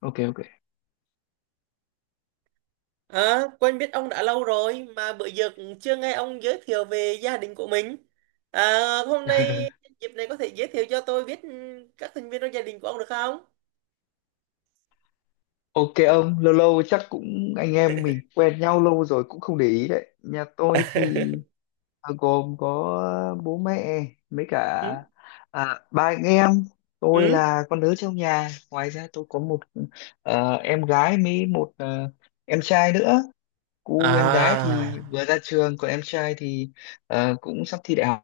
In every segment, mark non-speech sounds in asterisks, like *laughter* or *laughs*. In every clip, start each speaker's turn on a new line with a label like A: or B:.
A: OK. OK.
B: Quen biết ông đã lâu rồi mà bữa giờ cũng chưa nghe ông giới thiệu về gia đình của mình. À, hôm nay
A: *laughs*
B: dịp này có thể giới thiệu cho tôi biết các thành viên trong gia đình của ông được không?
A: OK ông, lâu lâu chắc cũng, anh em mình quen nhau lâu rồi cũng không để ý đấy. Nhà tôi thì
B: *laughs*
A: gồm có bố mẹ, mấy cả
B: Ừ.
A: ba anh em. Tôi
B: Ừ.
A: là con lớn trong nhà, ngoài ra tôi có một em gái với một em trai nữa. Cô em gái
B: À,
A: thì vừa ra trường, còn em trai thì cũng sắp thi đại học.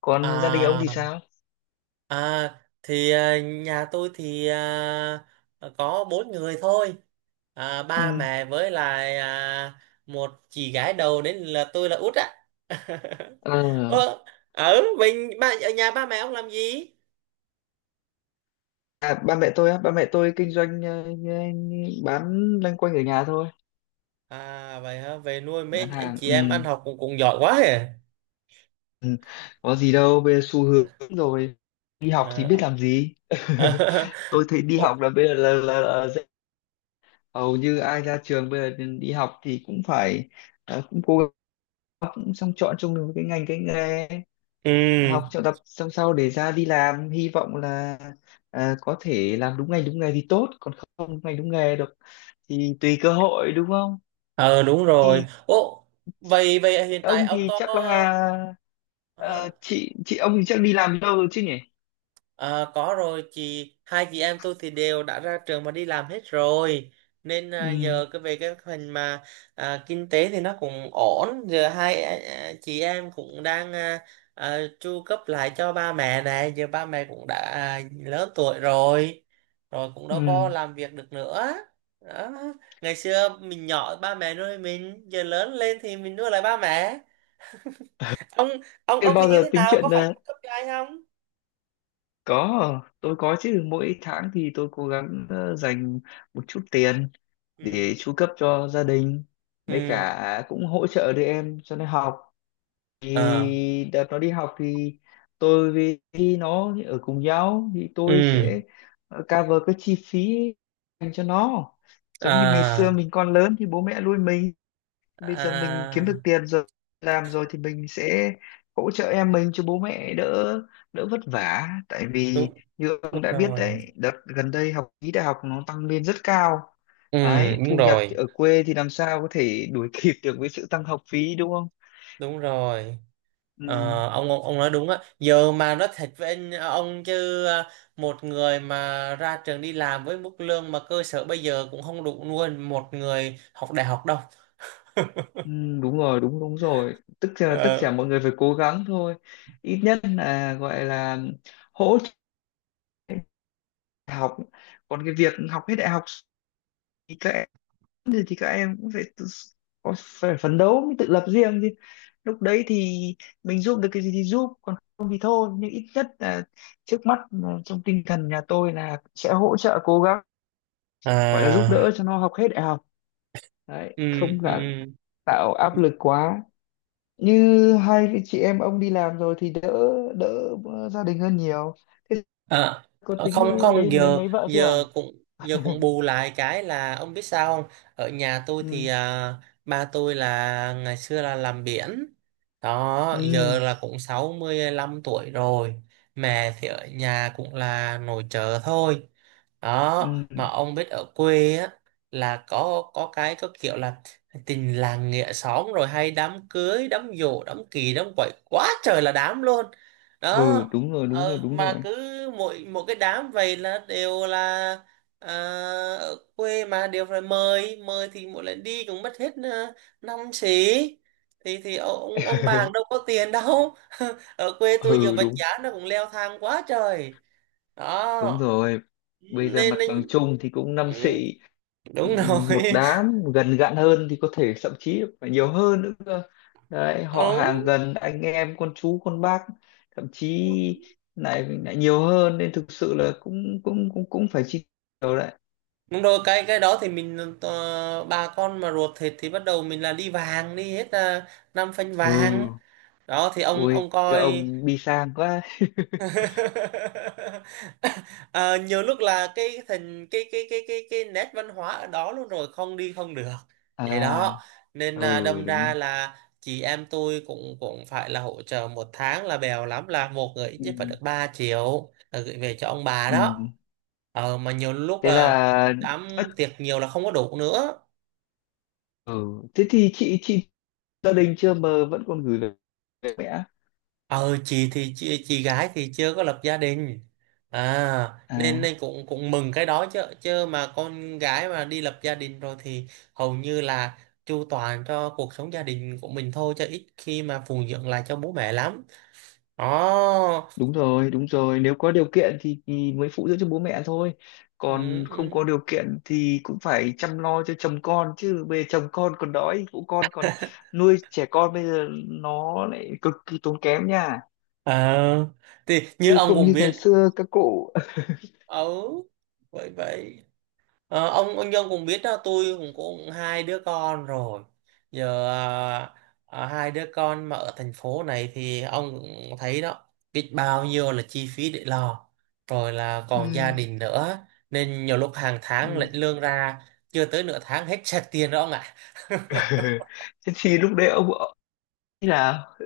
A: Còn gia đình ông
B: à,
A: thì sao?
B: Nhà tôi thì có bốn người thôi. Ba mẹ với lại một chị gái đầu nên là tôi là út á. *laughs*
A: Ừ.
B: Ờ, ở mình ba ở nhà, ba mẹ ông làm gì?
A: À, ba mẹ tôi á, ba mẹ tôi kinh doanh, bán loanh quanh ở nhà thôi,
B: À vậy hả? Nuôi
A: bán
B: mấy anh
A: hàng.
B: chị
A: Ừ,
B: em ăn học cũng cũng giỏi quá hề.
A: có gì đâu, bây giờ xu hướng rồi. Đi học thì biết
B: À.
A: làm gì? *laughs*
B: *laughs*
A: Tôi thấy đi
B: Ồ.
A: học là bây giờ là dễ. Hầu như ai ra trường bây giờ đi học thì cũng phải cũng cố gắng, xong chọn chung được cái ngành cái nghề,
B: Ừ.
A: học cho tập xong sau để ra đi làm, hy vọng là có thể làm đúng ngành đúng nghề thì tốt, còn không đúng ngành đúng nghề được thì tùy cơ hội, đúng không?
B: Ờ đúng rồi. Ồ, vậy vậy hiện tại
A: Ông
B: ông
A: thì
B: có,
A: chắc là
B: hả?
A: chị ông thì chắc đi làm lâu rồi chứ nhỉ?
B: Ờ, có rồi, chị hai chị em tôi thì đều đã ra trường mà đi làm hết rồi, nên
A: Ừ.
B: giờ cái về cái phần mà kinh tế thì nó cũng ổn. Giờ hai chị em cũng đang chu cấp lại cho ba mẹ này. Giờ ba mẹ cũng đã lớn tuổi rồi, rồi cũng đâu có
A: Ừ.
B: làm việc được nữa đó. Ngày xưa mình nhỏ ba mẹ nuôi mình, giờ lớn lên thì mình nuôi lại ba mẹ. ông ông
A: Thế
B: ông thì
A: bao
B: như
A: giờ
B: thế
A: tính
B: nào, có
A: chuyện
B: phải chu cấp cho ai không?
A: có, tôi có chứ. Mỗi tháng thì tôi cố gắng dành một chút tiền
B: Ừ.
A: để chu cấp cho gia đình, với
B: Ừ.
A: cả cũng hỗ trợ đứa em cho nó học.
B: Ờ.
A: Thì đợt nó đi học thì tôi với nó ở cùng nhau thì tôi sẽ
B: Ừ.
A: cover cái chi phí dành cho nó, giống như ngày xưa
B: À.
A: mình còn lớn thì bố mẹ nuôi mình, bây giờ mình kiếm được
B: À
A: tiền rồi, làm rồi thì mình sẽ hỗ trợ em mình cho bố mẹ đỡ đỡ vất vả, tại vì
B: đúng
A: như
B: đúng
A: ông đã biết
B: rồi.
A: đấy, đợt gần đây học phí đại học nó tăng lên rất cao.
B: Ừ
A: Đấy,
B: đúng
A: thu nhập thì
B: rồi,
A: ở quê thì làm sao có thể đuổi *laughs* kịp được với sự tăng học phí, đúng không?
B: đúng rồi.
A: Ừ.
B: Ờ, ông nói đúng á. Giờ mà nói thật với anh ông chứ một người mà ra trường đi làm với mức lương mà cơ sở bây giờ cũng không đủ nuôi một người học đại học đâu.
A: Ừ. Đúng rồi, đúng đúng rồi. Tức là tất cả
B: Ờ.
A: mọi người phải cố gắng thôi, ít nhất là gọi là hỗ trợ học. Còn cái việc học hết đại học thì các, thì các em cũng phải tự, phải phấn đấu mới tự lập riêng chứ. Lúc đấy thì mình giúp được cái gì thì giúp, còn không thì thôi, nhưng ít nhất là trước mắt là trong tinh thần nhà tôi là sẽ hỗ trợ cố gắng gọi là giúp
B: À.
A: đỡ cho nó học hết đại học. Đấy,
B: Ừ.
A: không
B: Ừ.
A: là tạo áp lực quá. Như hai cái chị em ông đi làm rồi thì đỡ, đỡ gia đình hơn nhiều. Thế
B: À,
A: có tính
B: không không
A: lấy lấy
B: giờ,
A: lấy vợ chưa à?
B: giờ cũng bù lại cái là ông biết sao không. Ở nhà tôi thì
A: Ừ.
B: ba tôi là ngày xưa là làm biển đó,
A: Ừ.
B: giờ là cũng 65 tuổi rồi. Mẹ thì ở nhà cũng là nội trợ thôi đó. Mà
A: Ừ.
B: ông biết ở quê á là có cái có kiểu là tình làng nghĩa xóm, rồi hay đám cưới, đám giỗ, đám kỳ, đám quậy, quá trời là đám luôn đó.
A: Ừ. Đúng rồi. Đúng rồi.
B: Ờ,
A: Đúng rồi.
B: mà cứ mỗi một cái đám vậy là đều là à, ở quê mà đều phải mời. Mời thì mỗi lần đi cũng mất hết năm xí, thì ông bà đâu có tiền đâu. *laughs* Ở quê tôi giờ
A: Ừ.
B: vật
A: Đúng.
B: giá nó cũng leo thang quá trời
A: Đúng
B: đó.
A: rồi. Bây giờ
B: nên,
A: mặt
B: nên
A: bằng chung thì cũng năm
B: ừ,
A: xị,
B: đúng
A: một
B: rồi. *laughs*
A: đám gần gặn hơn thì có thể thậm chí phải nhiều hơn nữa cơ. Đấy, họ hàng
B: Ông
A: gần anh em con chú con bác thậm chí lại lại nhiều hơn, nên thực sự là cũng cũng cũng cũng phải chi nhiều đấy.
B: đúng rồi, cái đó thì mình bà con mà ruột thịt thì bắt đầu mình là đi vàng đi hết, là năm phanh
A: Ừ.
B: vàng đó. Thì
A: Ui
B: ông
A: các
B: coi.
A: ông đi sang quá.
B: *laughs* Ờ, nhiều lúc là cái thành cái nét văn hóa ở đó luôn rồi, không đi không được vậy đó.
A: À.
B: Nên là
A: Ừ,
B: đâm
A: đúng
B: ra
A: rồi.
B: là chị em tôi cũng cũng phải là hỗ trợ một tháng là bèo lắm, là một người ít
A: Ừ.
B: nhất phải được 3 triệu là gửi về cho ông bà đó.
A: Ừ.
B: Ờ, mà nhiều lúc
A: Thế
B: là
A: là.
B: đám tiệc nhiều là không có đủ nữa.
A: Ừ. Thế thì chị gia đình chưa mà vẫn còn gửi về, mẹ.
B: Chị gái thì chưa có lập gia đình à, nên
A: À,
B: nên cũng cũng mừng cái đó chứ. Chứ mà con gái mà đi lập gia đình rồi thì hầu như là chu toàn cho cuộc sống gia đình của mình thôi, chứ ít khi mà phụng dưỡng lại cho bố mẹ lắm đó.
A: đúng rồi, đúng rồi, nếu có điều kiện thì, mới phụ dưỡng cho bố mẹ thôi,
B: Ừ.
A: còn không có
B: Ừ.
A: điều kiện thì cũng phải chăm lo cho chồng con chứ. Bây giờ chồng con còn đói phụ con còn nuôi trẻ con, bây giờ nó lại cực kỳ tốn kém nha,
B: À thì như
A: chứ
B: ông
A: không
B: cũng
A: như ngày
B: biết.
A: xưa các cụ.
B: Ừ. vậy vậy ờ, ông Nhân cũng biết đó, tôi cũng cũng hai đứa con rồi giờ. Hai đứa con mà ở thành phố này thì ông cũng thấy đó, biết bao nhiêu là chi phí để lo, rồi là
A: *laughs*
B: còn gia
A: Ừ.
B: đình nữa, nên nhiều lúc hàng tháng
A: Ừ.
B: lĩnh lương ra chưa tới nửa tháng hết sạch tiền đó ông ạ.
A: *laughs* Thế thì lúc đấy ông thế nào?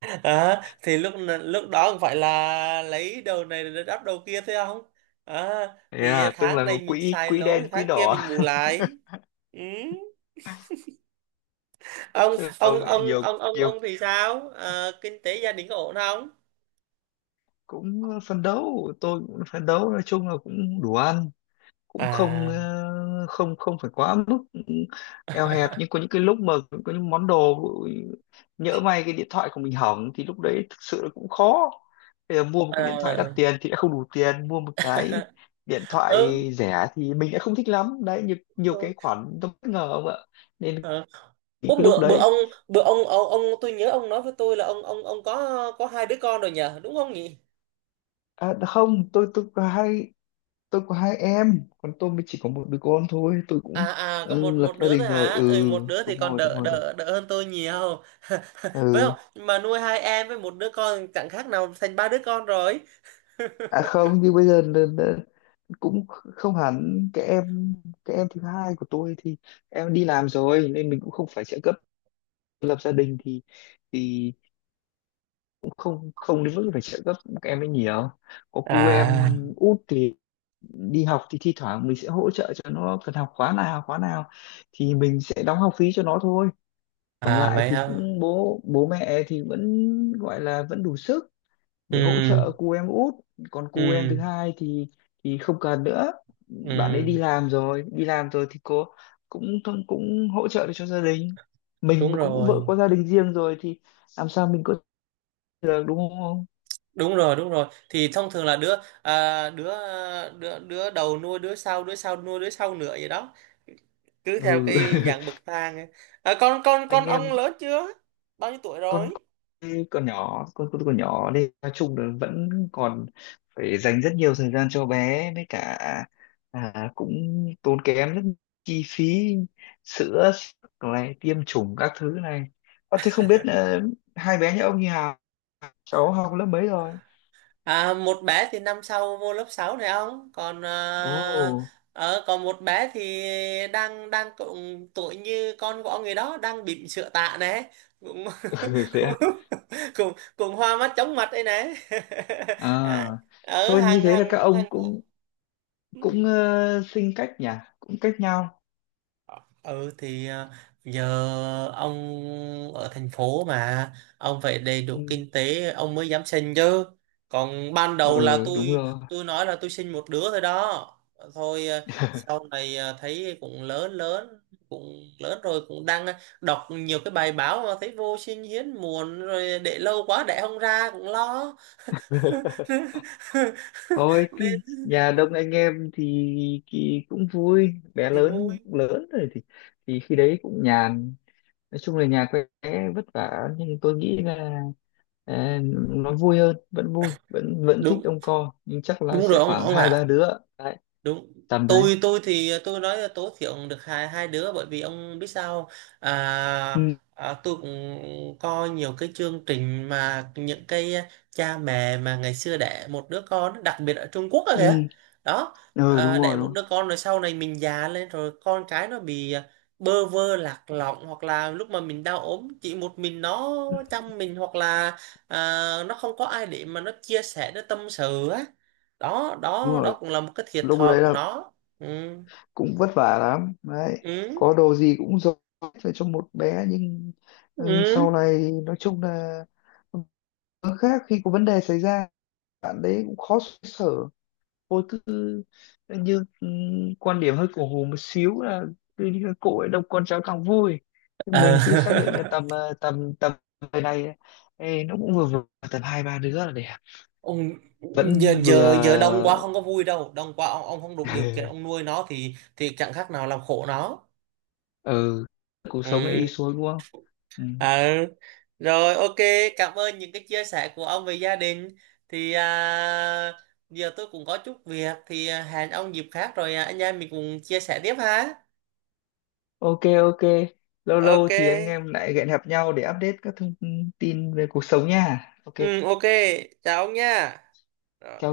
B: *laughs* Đó, thì lúc lúc đó không phải là lấy đầu này để đắp đầu kia thôi không. Đó,
A: Thế
B: thì
A: là tức
B: tháng
A: là có
B: này mình
A: quỹ,
B: xài
A: quỹ
B: lỗ thì
A: đen quỹ
B: tháng kia
A: đỏ.
B: mình bù
A: *laughs*
B: lại. Ừ. ông
A: Tức là ông
B: ông
A: ấy
B: ông
A: nhiều,
B: ông ông
A: nhiều
B: ông thì sao? Ờ, kinh tế gia đình có ổn không?
A: cũng phấn đấu, tôi cũng phấn đấu, nói chung là cũng đủ ăn, cũng không
B: À.
A: không không phải quá mức eo hẹp, nhưng có những cái lúc mà có những món đồ nhỡ may cái điện thoại của mình hỏng thì lúc đấy thực sự là cũng khó. Bây giờ mua một cái điện thoại đắt
B: Ờ.
A: tiền thì đã không đủ tiền, mua một cái
B: *laughs*
A: điện thoại
B: Ừ.
A: rẻ thì mình đã không thích lắm. Đấy, nhiều cái khoản nó bất ngờ ông ạ, nên
B: Ờ.
A: những
B: Ủa,
A: cái lúc
B: bữa
A: đấy.
B: bữa ông tôi nhớ ông nói với tôi là ông có hai đứa con rồi nhờ, đúng không nhỉ?
A: À không, tôi có hai, tôi có hai em, còn tôi mới chỉ có một đứa con thôi, tôi cũng.
B: À, có
A: Ừ,
B: một,
A: lập gia
B: đứa
A: đình
B: thôi
A: rồi.
B: hả.
A: Ừ.
B: Ừ, một đứa thì
A: Đúng
B: còn
A: rồi. Đúng
B: đỡ
A: rồi. Đúng.
B: đỡ đỡ hơn tôi nhiều. *laughs* Phải không?
A: Ừ.
B: Nhưng mà nuôi hai em với một đứa con chẳng khác nào thành ba đứa con rồi.
A: À không, nhưng bây giờ là cũng không hẳn cái em, cái em thứ hai của tôi thì em đi làm rồi nên mình cũng không phải trợ cấp, lập gia đình thì thì cũng không không đến mức phải trợ cấp các em ấy nhiều. Có cu em
B: À.
A: út thì đi học thì thi thoảng mình sẽ hỗ trợ cho nó, cần học khóa nào thì mình sẽ đóng học phí cho nó thôi. Còn
B: À
A: lại
B: vậy
A: thì
B: hả.
A: cũng bố bố mẹ thì vẫn gọi là vẫn đủ sức để hỗ
B: Ừ.
A: trợ cu em út. Còn cu em thứ
B: Ừ.
A: hai thì không cần nữa, bạn ấy
B: Ừ
A: đi làm rồi, thì cô cũng cũng cũng hỗ trợ được cho gia đình mình,
B: đúng
A: cũng cũng vợ
B: rồi
A: có gia đình riêng rồi thì làm sao mình có được, đúng không?
B: đúng rồi đúng rồi, thì thông thường là đứa à, đứa đứa đầu nuôi đứa sau, đứa sau nuôi đứa sau nữa vậy đó, cứ theo
A: Ừ.
B: cái dạng bậc thang ấy. À, con
A: *laughs*
B: con con
A: Anh em.
B: ông lớn chưa, bao nhiêu tuổi
A: con
B: rồi?
A: con nhỏ, con nhỏ đi, nói chung là vẫn còn phải dành rất nhiều thời gian cho bé, với cả cũng tốn kém rất chi phí, sữa sức này, tiêm chủng các thứ này. Thế không biết hai bé nhà ông như Hà cháu học lớp mấy rồi?
B: À, một bé thì năm sau vô lớp 6 này ông, còn
A: Ồ.
B: còn một bé thì đang đang cũng tuổi như con của ông người đó, đang bỉm sữa tạ này cũng. *laughs*
A: *laughs* Thế à?
B: cùng cùng hoa mắt chóng mặt đây này. *laughs*
A: À
B: À, ở
A: thôi, như
B: hàng
A: thế là các
B: hàng
A: ông
B: hàng
A: cũng
B: Ừ.
A: cũng sinh cách nhỉ, cũng cách nhau.
B: Ừ thì ờ, giờ ông ở thành phố mà, ông phải đầy đủ
A: Ừ.
B: kinh tế ông mới dám sinh chứ. Còn ban đầu là
A: Ừ, đúng
B: tôi
A: rồi.
B: tôi nói là tôi sinh một đứa thôi đó. Thôi, sau này thấy cũng lớn lớn, cũng lớn rồi cũng đang đọc nhiều cái bài báo mà thấy vô sinh hiếm muộn, rồi để lâu quá đẻ không ra cũng lo. *laughs*
A: *laughs* Thôi cái
B: Nên
A: nhà đông anh em thì, cũng vui, bé
B: thì
A: lớn
B: vui.
A: lớn rồi thì khi đấy cũng nhàn. Nói chung là nhà quê vất vả nhưng tôi nghĩ là à, nó vui hơn, vẫn vui, vẫn vẫn thích
B: Đúng,
A: đông co nhưng chắc là
B: đúng rồi
A: sẽ khoảng
B: ông
A: hai
B: ạ.
A: ba đứa đấy,
B: Đúng,
A: tầm đấy.
B: tôi thì tôi nói là tối thiểu được hai hai đứa, bởi vì ông biết sao không?
A: Ừ.
B: à, tôi cũng coi nhiều cái chương trình mà những cái cha mẹ mà ngày xưa đẻ một đứa con đặc biệt ở Trung Quốc đó kìa
A: Ừ.
B: đó.
A: Ừ.
B: À,
A: Đúng
B: đẻ
A: rồi. Đúng
B: một
A: rồi.
B: đứa con rồi sau này mình già lên rồi con cái nó bị bơ vơ lạc lõng, hoặc là lúc mà mình đau ốm chỉ một mình nó
A: Ừ.
B: chăm mình, hoặc là à, nó không có ai để mà nó chia sẻ nó tâm sự á đó.
A: Đúng
B: Đó
A: rồi,
B: cũng là một cái thiệt
A: lúc
B: thòi
A: đấy
B: của
A: là
B: nó. Ừ.
A: cũng vất vả lắm đấy,
B: Ừ.
A: có đồ gì cũng dồn hết về cho một bé, nhưng ừ, sau
B: Ừ.
A: này nói chung là. Nó khác khi có vấn đề xảy ra, bạn đấy cũng khó xoay sở. Vô cứ như quan điểm hơi cổ hủ một xíu là cứ như cái cội đông con cháu càng vui.
B: Ờ.
A: Mình cứ xác định là
B: *laughs*
A: tầm tầm tầm người này, ê, nó cũng vừa vừa, tầm hai ba đứa là đẹp,
B: Ông giờ
A: vẫn vừa.
B: giờ giờ đông quá không có vui đâu, đông quá ông không đủ điều kiện ông
A: *laughs*
B: nuôi nó thì chẳng khác nào làm khổ nó.
A: Ừ, cuộc sống lại đi
B: Ừ.
A: xuống, đúng không? Ừ.
B: Ờ. Rồi, ok, cảm ơn những cái chia sẻ của ông về gia đình thì giờ tôi cũng có chút việc thì hẹn ông dịp khác rồi anh em mình cùng chia sẻ tiếp ha.
A: OK. OK, lâu
B: Ok.
A: lâu thì anh em lại hẹn gặp nhau để update các thông tin về cuộc sống nha. OK.
B: Ừ, ok, chào ông nha. Rồi.
A: Chào.